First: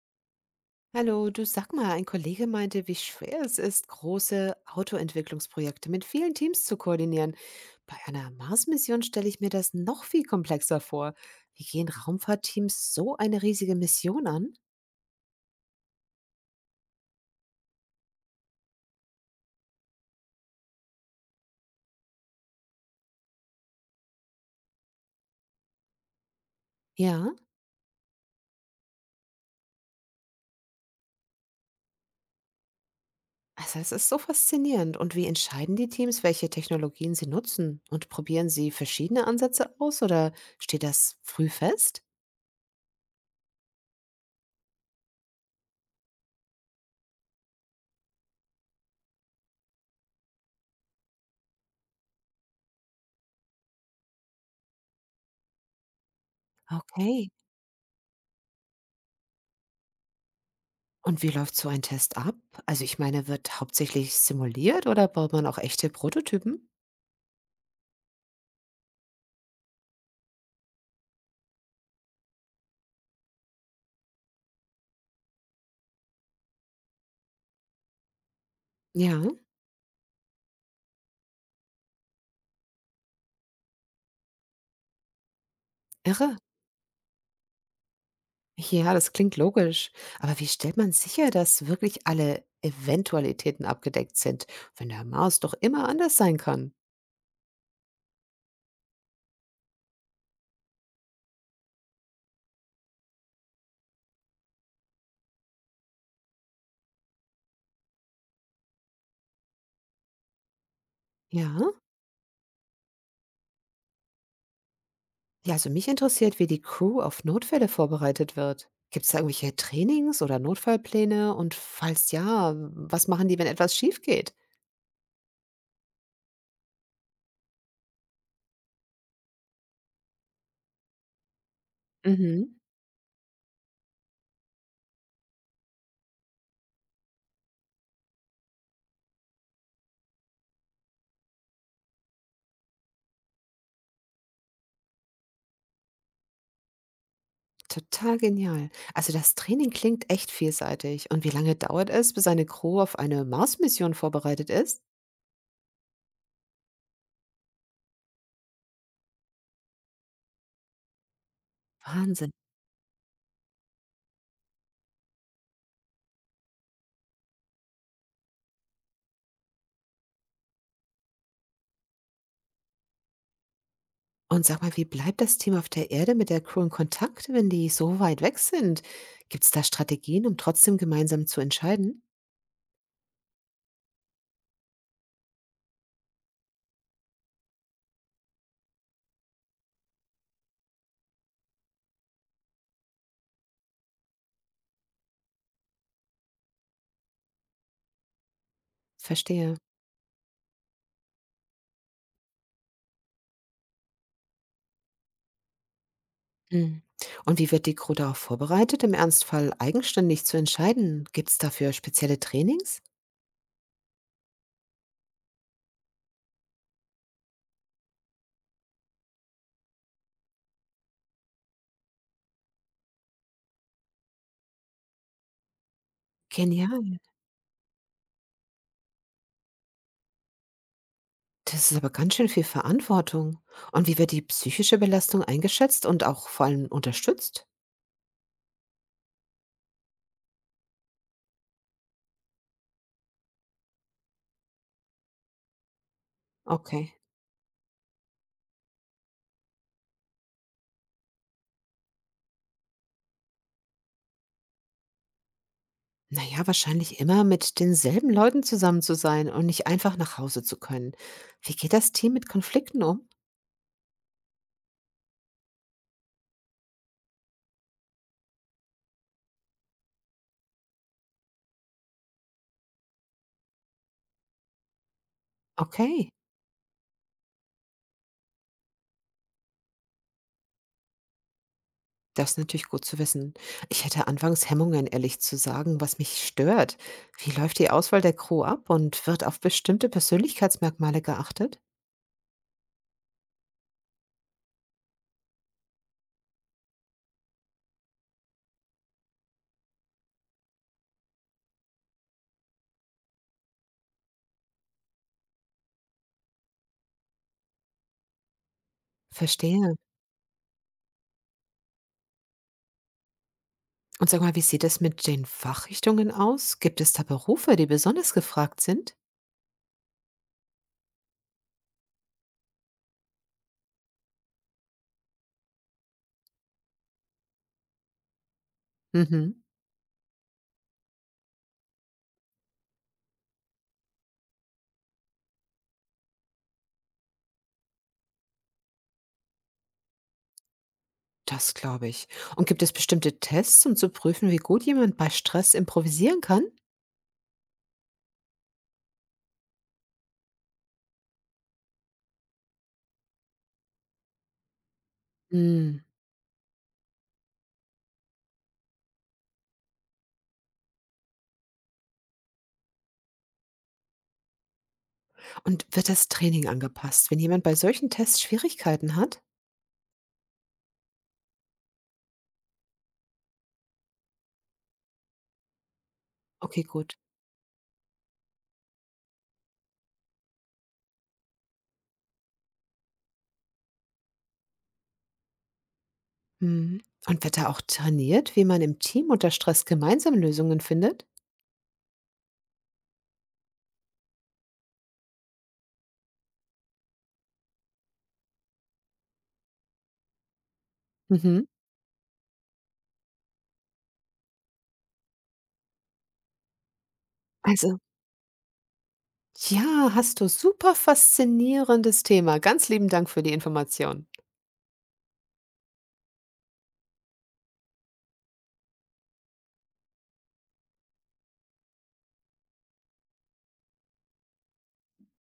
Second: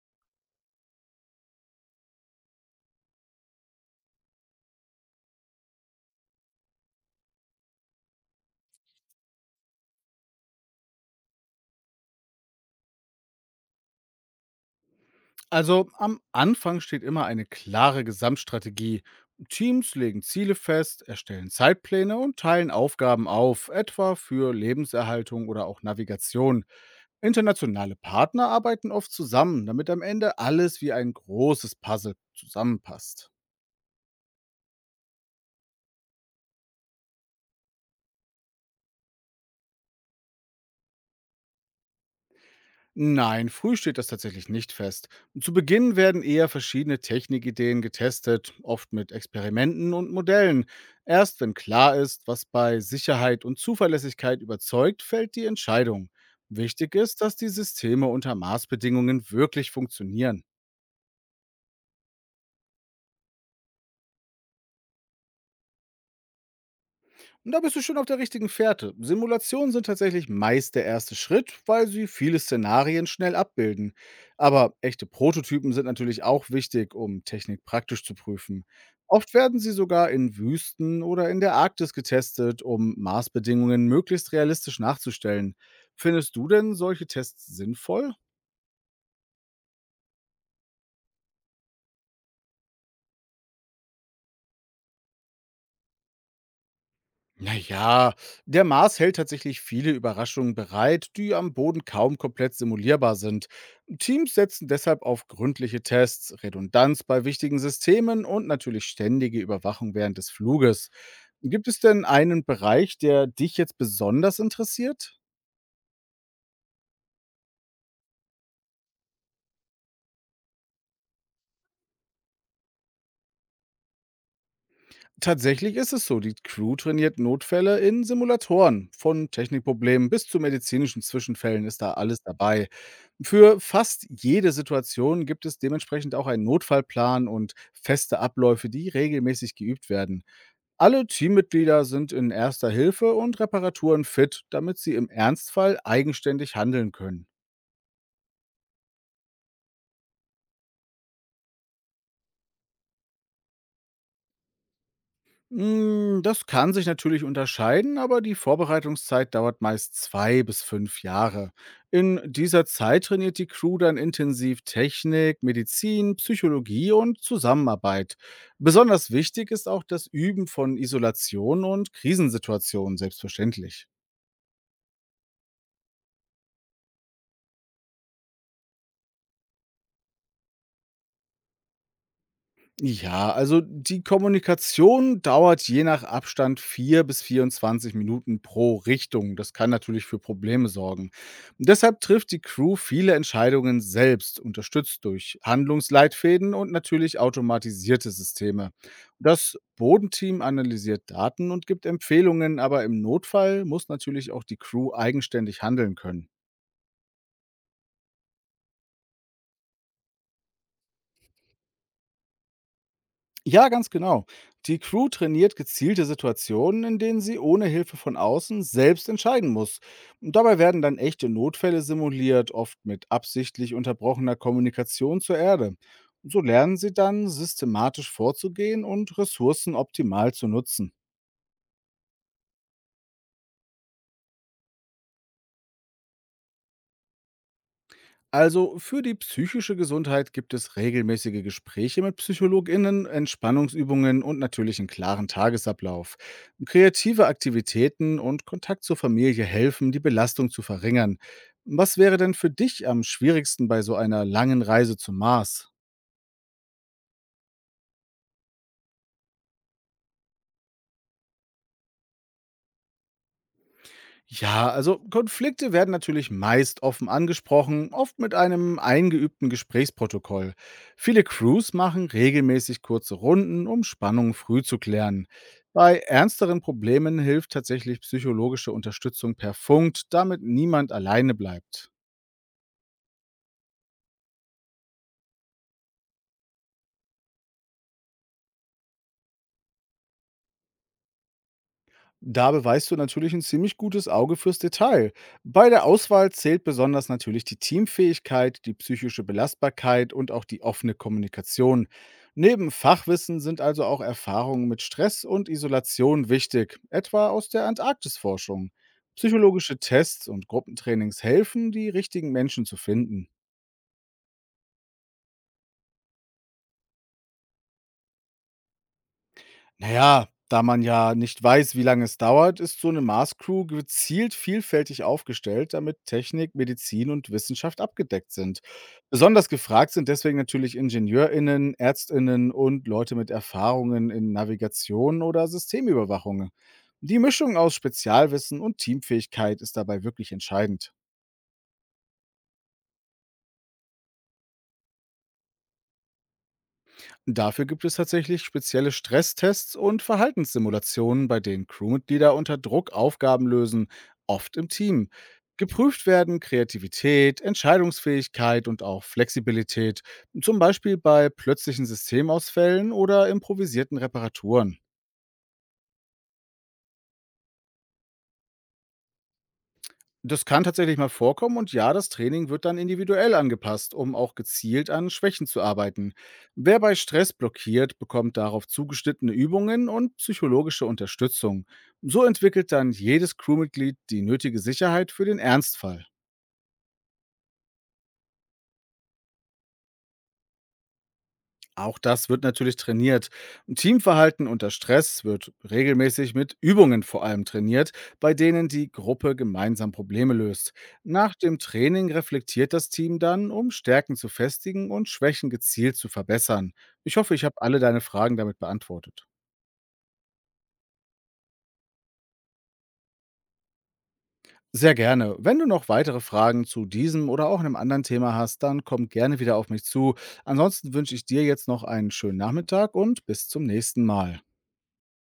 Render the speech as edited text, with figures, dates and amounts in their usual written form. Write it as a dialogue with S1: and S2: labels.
S1: Hallo, du, sag mal, ein Kollege meinte, wie schwer es ist, große Autoentwicklungsprojekte mit vielen Teams zu koordinieren. Bei einer Mars-Mission stelle ich mir das noch viel komplexer vor. Wie gehen Raumfahrtteams so eine riesige Mission an?
S2: Also am Anfang steht immer eine klare Gesamtstrategie. Teams legen Ziele fest, erstellen Zeitpläne und teilen Aufgaben auf, etwa für Lebenserhaltung oder auch Navigation.
S1: Ja,
S2: Internationale Partner arbeiten oft zusammen, damit am Ende alles wie ein großes Puzzle zusammenpasst.
S1: also es ist so faszinierend. Und wie entscheiden die Teams, welche Technologien sie nutzen? Und probieren sie verschiedene Ansätze aus oder steht das früh fest?
S2: Nein, früh steht das tatsächlich nicht fest. Zu Beginn werden eher verschiedene Technikideen getestet, oft mit Experimenten und Modellen. Erst wenn klar ist, was bei Sicherheit und Zuverlässigkeit überzeugt, fällt die Entscheidung. Wichtig ist,
S1: Okay.
S2: dass die Systeme unter Maßbedingungen wirklich funktionieren.
S1: Und wie läuft so ein Test ab? Also ich meine, wird hauptsächlich simuliert oder baut man auch echte Prototypen?
S2: Und da bist du schon auf der richtigen Fährte. Simulationen sind tatsächlich meist der erste Schritt, weil sie viele Szenarien schnell abbilden. Aber echte Prototypen sind natürlich auch wichtig, um Technik praktisch zu prüfen.
S1: Ja,
S2: Oft werden sie sogar in Wüsten oder in der Arktis getestet, um Maßbedingungen möglichst realistisch nachzustellen.
S1: irre.
S2: Findest du denn solche Tests sinnvoll?
S1: Ja, das klingt logisch. Aber wie stellt man sicher, dass wirklich alle Eventualitäten abgedeckt sind, wenn der Mars doch immer anders sein kann?
S2: Naja, der Mars hält tatsächlich viele Überraschungen bereit, die am Boden kaum komplett simulierbar sind. Teams setzen deshalb auf gründliche Tests, Redundanz bei wichtigen Systemen und natürlich ständige Überwachung während des Fluges.
S1: Ja?
S2: Gibt es denn einen Bereich, der dich jetzt besonders interessiert?
S1: Ja, also mich interessiert, wie die Crew auf Notfälle vorbereitet wird. Gibt es da irgendwelche Trainings oder Notfallpläne? Und falls ja, was machen die, wenn etwas schief geht?
S2: Tatsächlich ist es so, die Crew trainiert Notfälle in Simulatoren. Von Technikproblemen bis zu medizinischen Zwischenfällen ist da alles
S1: Mhm.
S2: dabei. Für fast jede Situation gibt es dementsprechend auch einen Notfallplan und feste Abläufe, die regelmäßig geübt werden. Alle Teammitglieder sind in erster Hilfe und Reparaturen fit, damit sie im Ernstfall eigenständig handeln können.
S1: Total genial. Also das Training klingt echt vielseitig. Und wie lange dauert es, bis eine Crew auf eine Mars-Mission vorbereitet ist?
S2: Hm, das kann sich natürlich unterscheiden, aber die Vorbereitungszeit dauert meist 2 bis 5 Jahre. In
S1: Wahnsinn.
S2: dieser Zeit trainiert die Crew dann intensiv Technik, Medizin, Psychologie und Zusammenarbeit. Besonders wichtig ist auch das Üben von Isolation und Krisensituationen, selbstverständlich.
S1: Und sag mal, wie bleibt das Team auf der Erde mit der Crew in Kontakt, wenn die so weit weg sind? Gibt es da Strategien, um trotzdem gemeinsam zu entscheiden?
S2: Ja, also die Kommunikation dauert je nach Abstand 4 bis 24 Minuten pro Richtung. Das kann natürlich für Probleme sorgen. Deshalb trifft die Crew viele Entscheidungen selbst, unterstützt durch Handlungsleitfäden und natürlich automatisierte Systeme.
S1: Verstehe.
S2: Das Bodenteam analysiert Daten und gibt Empfehlungen, aber im Notfall muss natürlich auch die Crew eigenständig handeln können.
S1: Mhm. Und wie wird die Crew darauf vorbereitet, im Ernstfall eigenständig zu entscheiden? Gibt es dafür spezielle Trainings?
S2: Ja, ganz genau. Die Crew trainiert gezielte Situationen, in denen sie ohne Hilfe von außen selbst entscheiden muss. Und dabei werden dann echte Notfälle simuliert, oft mit absichtlich unterbrochener Kommunikation zur Erde. So lernen sie
S1: Genial.
S2: dann, systematisch vorzugehen und Ressourcen optimal zu nutzen.
S1: Das ist aber ganz schön viel Verantwortung. Und wie wird die psychische Belastung eingeschätzt und auch vor allem unterstützt?
S2: Also für die psychische Gesundheit gibt es regelmäßige Gespräche mit PsychologInnen, Entspannungsübungen und natürlich einen klaren Tagesablauf.
S1: Okay.
S2: Kreative Aktivitäten und Kontakt zur Familie helfen, die Belastung zu verringern. Was wäre denn für dich am schwierigsten bei so einer langen Reise zum Mars?
S1: Na ja, wahrscheinlich immer mit denselben Leuten zusammen zu sein und nicht einfach nach Hause zu können. Wie geht das Team mit Konflikten um?
S2: Ja, also Konflikte werden natürlich meist offen angesprochen, oft mit einem eingeübten Gesprächsprotokoll. Viele Crews machen regelmäßig kurze Runden, um Spannungen früh zu klären. Bei
S1: Okay,
S2: ernsteren Problemen hilft tatsächlich psychologische Unterstützung per Funk, damit niemand alleine bleibt.
S1: das ist natürlich gut zu wissen. Ich hätte anfangs Hemmungen, ehrlich zu sagen, was mich stört. Wie läuft die Auswahl der Crew ab und wird auf bestimmte Persönlichkeitsmerkmale geachtet?
S2: Da beweist du natürlich ein ziemlich gutes Auge fürs Detail. Bei der Auswahl zählt besonders natürlich die Teamfähigkeit, die psychische Belastbarkeit und auch die offene Kommunikation. Neben Fachwissen sind also auch Erfahrungen mit Stress und Isolation wichtig, etwa aus der Antarktisforschung.
S1: Verstehe.
S2: Psychologische Tests und Gruppentrainings helfen, die richtigen Menschen zu finden.
S1: Und sag mal, wie sieht es mit den Fachrichtungen aus? Gibt es da Berufe, die besonders gefragt sind?
S2: Naja, da man ja nicht weiß, wie lange es dauert, ist so eine Mars-Crew gezielt vielfältig aufgestellt, damit Technik, Medizin und Wissenschaft abgedeckt sind.
S1: Mhm,
S2: Besonders gefragt sind deswegen natürlich IngenieurInnen, ÄrztInnen und Leute mit Erfahrungen in Navigation oder Systemüberwachung. Die Mischung aus Spezialwissen und Teamfähigkeit ist dabei wirklich entscheidend.
S1: das glaube ich. Und gibt es bestimmte Tests, um zu prüfen, wie gut jemand bei Stress improvisieren kann?
S2: Dafür gibt es tatsächlich spezielle Stresstests und Verhaltenssimulationen, bei denen Crewmitglieder unter Druck Aufgaben lösen, oft im Team.
S1: Mhm.
S2: Geprüft werden Kreativität, Entscheidungsfähigkeit und auch Flexibilität, zum Beispiel bei plötzlichen Systemausfällen oder improvisierten Reparaturen.
S1: Und wird das Training angepasst, wenn jemand bei solchen Tests Schwierigkeiten hat?
S2: Das kann tatsächlich mal vorkommen und ja, das Training wird dann individuell angepasst, um auch gezielt an Schwächen zu arbeiten.
S1: Okay,
S2: Wer bei
S1: gut.
S2: Stress blockiert, bekommt darauf zugeschnittene Übungen und psychologische Unterstützung. So entwickelt dann jedes Crewmitglied die nötige Sicherheit für den Ernstfall.
S1: Mhm. Und wird da auch trainiert, wie man im Team unter Stress gemeinsam Lösungen findet?
S2: Auch das wird natürlich trainiert. Teamverhalten unter Stress wird regelmäßig mit Übungen vor allem trainiert, bei denen die Gruppe gemeinsam Probleme löst. Nach
S1: Mhm.
S2: dem Training reflektiert das Team dann, um Stärken zu festigen und Schwächen gezielt zu verbessern. Ich hoffe, ich habe
S1: Also,
S2: alle deine Fragen damit beantwortet.
S1: ja, hast du super faszinierendes Thema. Ganz lieben Dank für die Information.
S2: Sehr gerne. Wenn du noch weitere Fragen zu diesem oder auch einem anderen Thema hast, dann komm gerne wieder auf mich zu. Ansonsten wünsche ich dir jetzt noch einen schönen Nachmittag und bis zum nächsten Mal.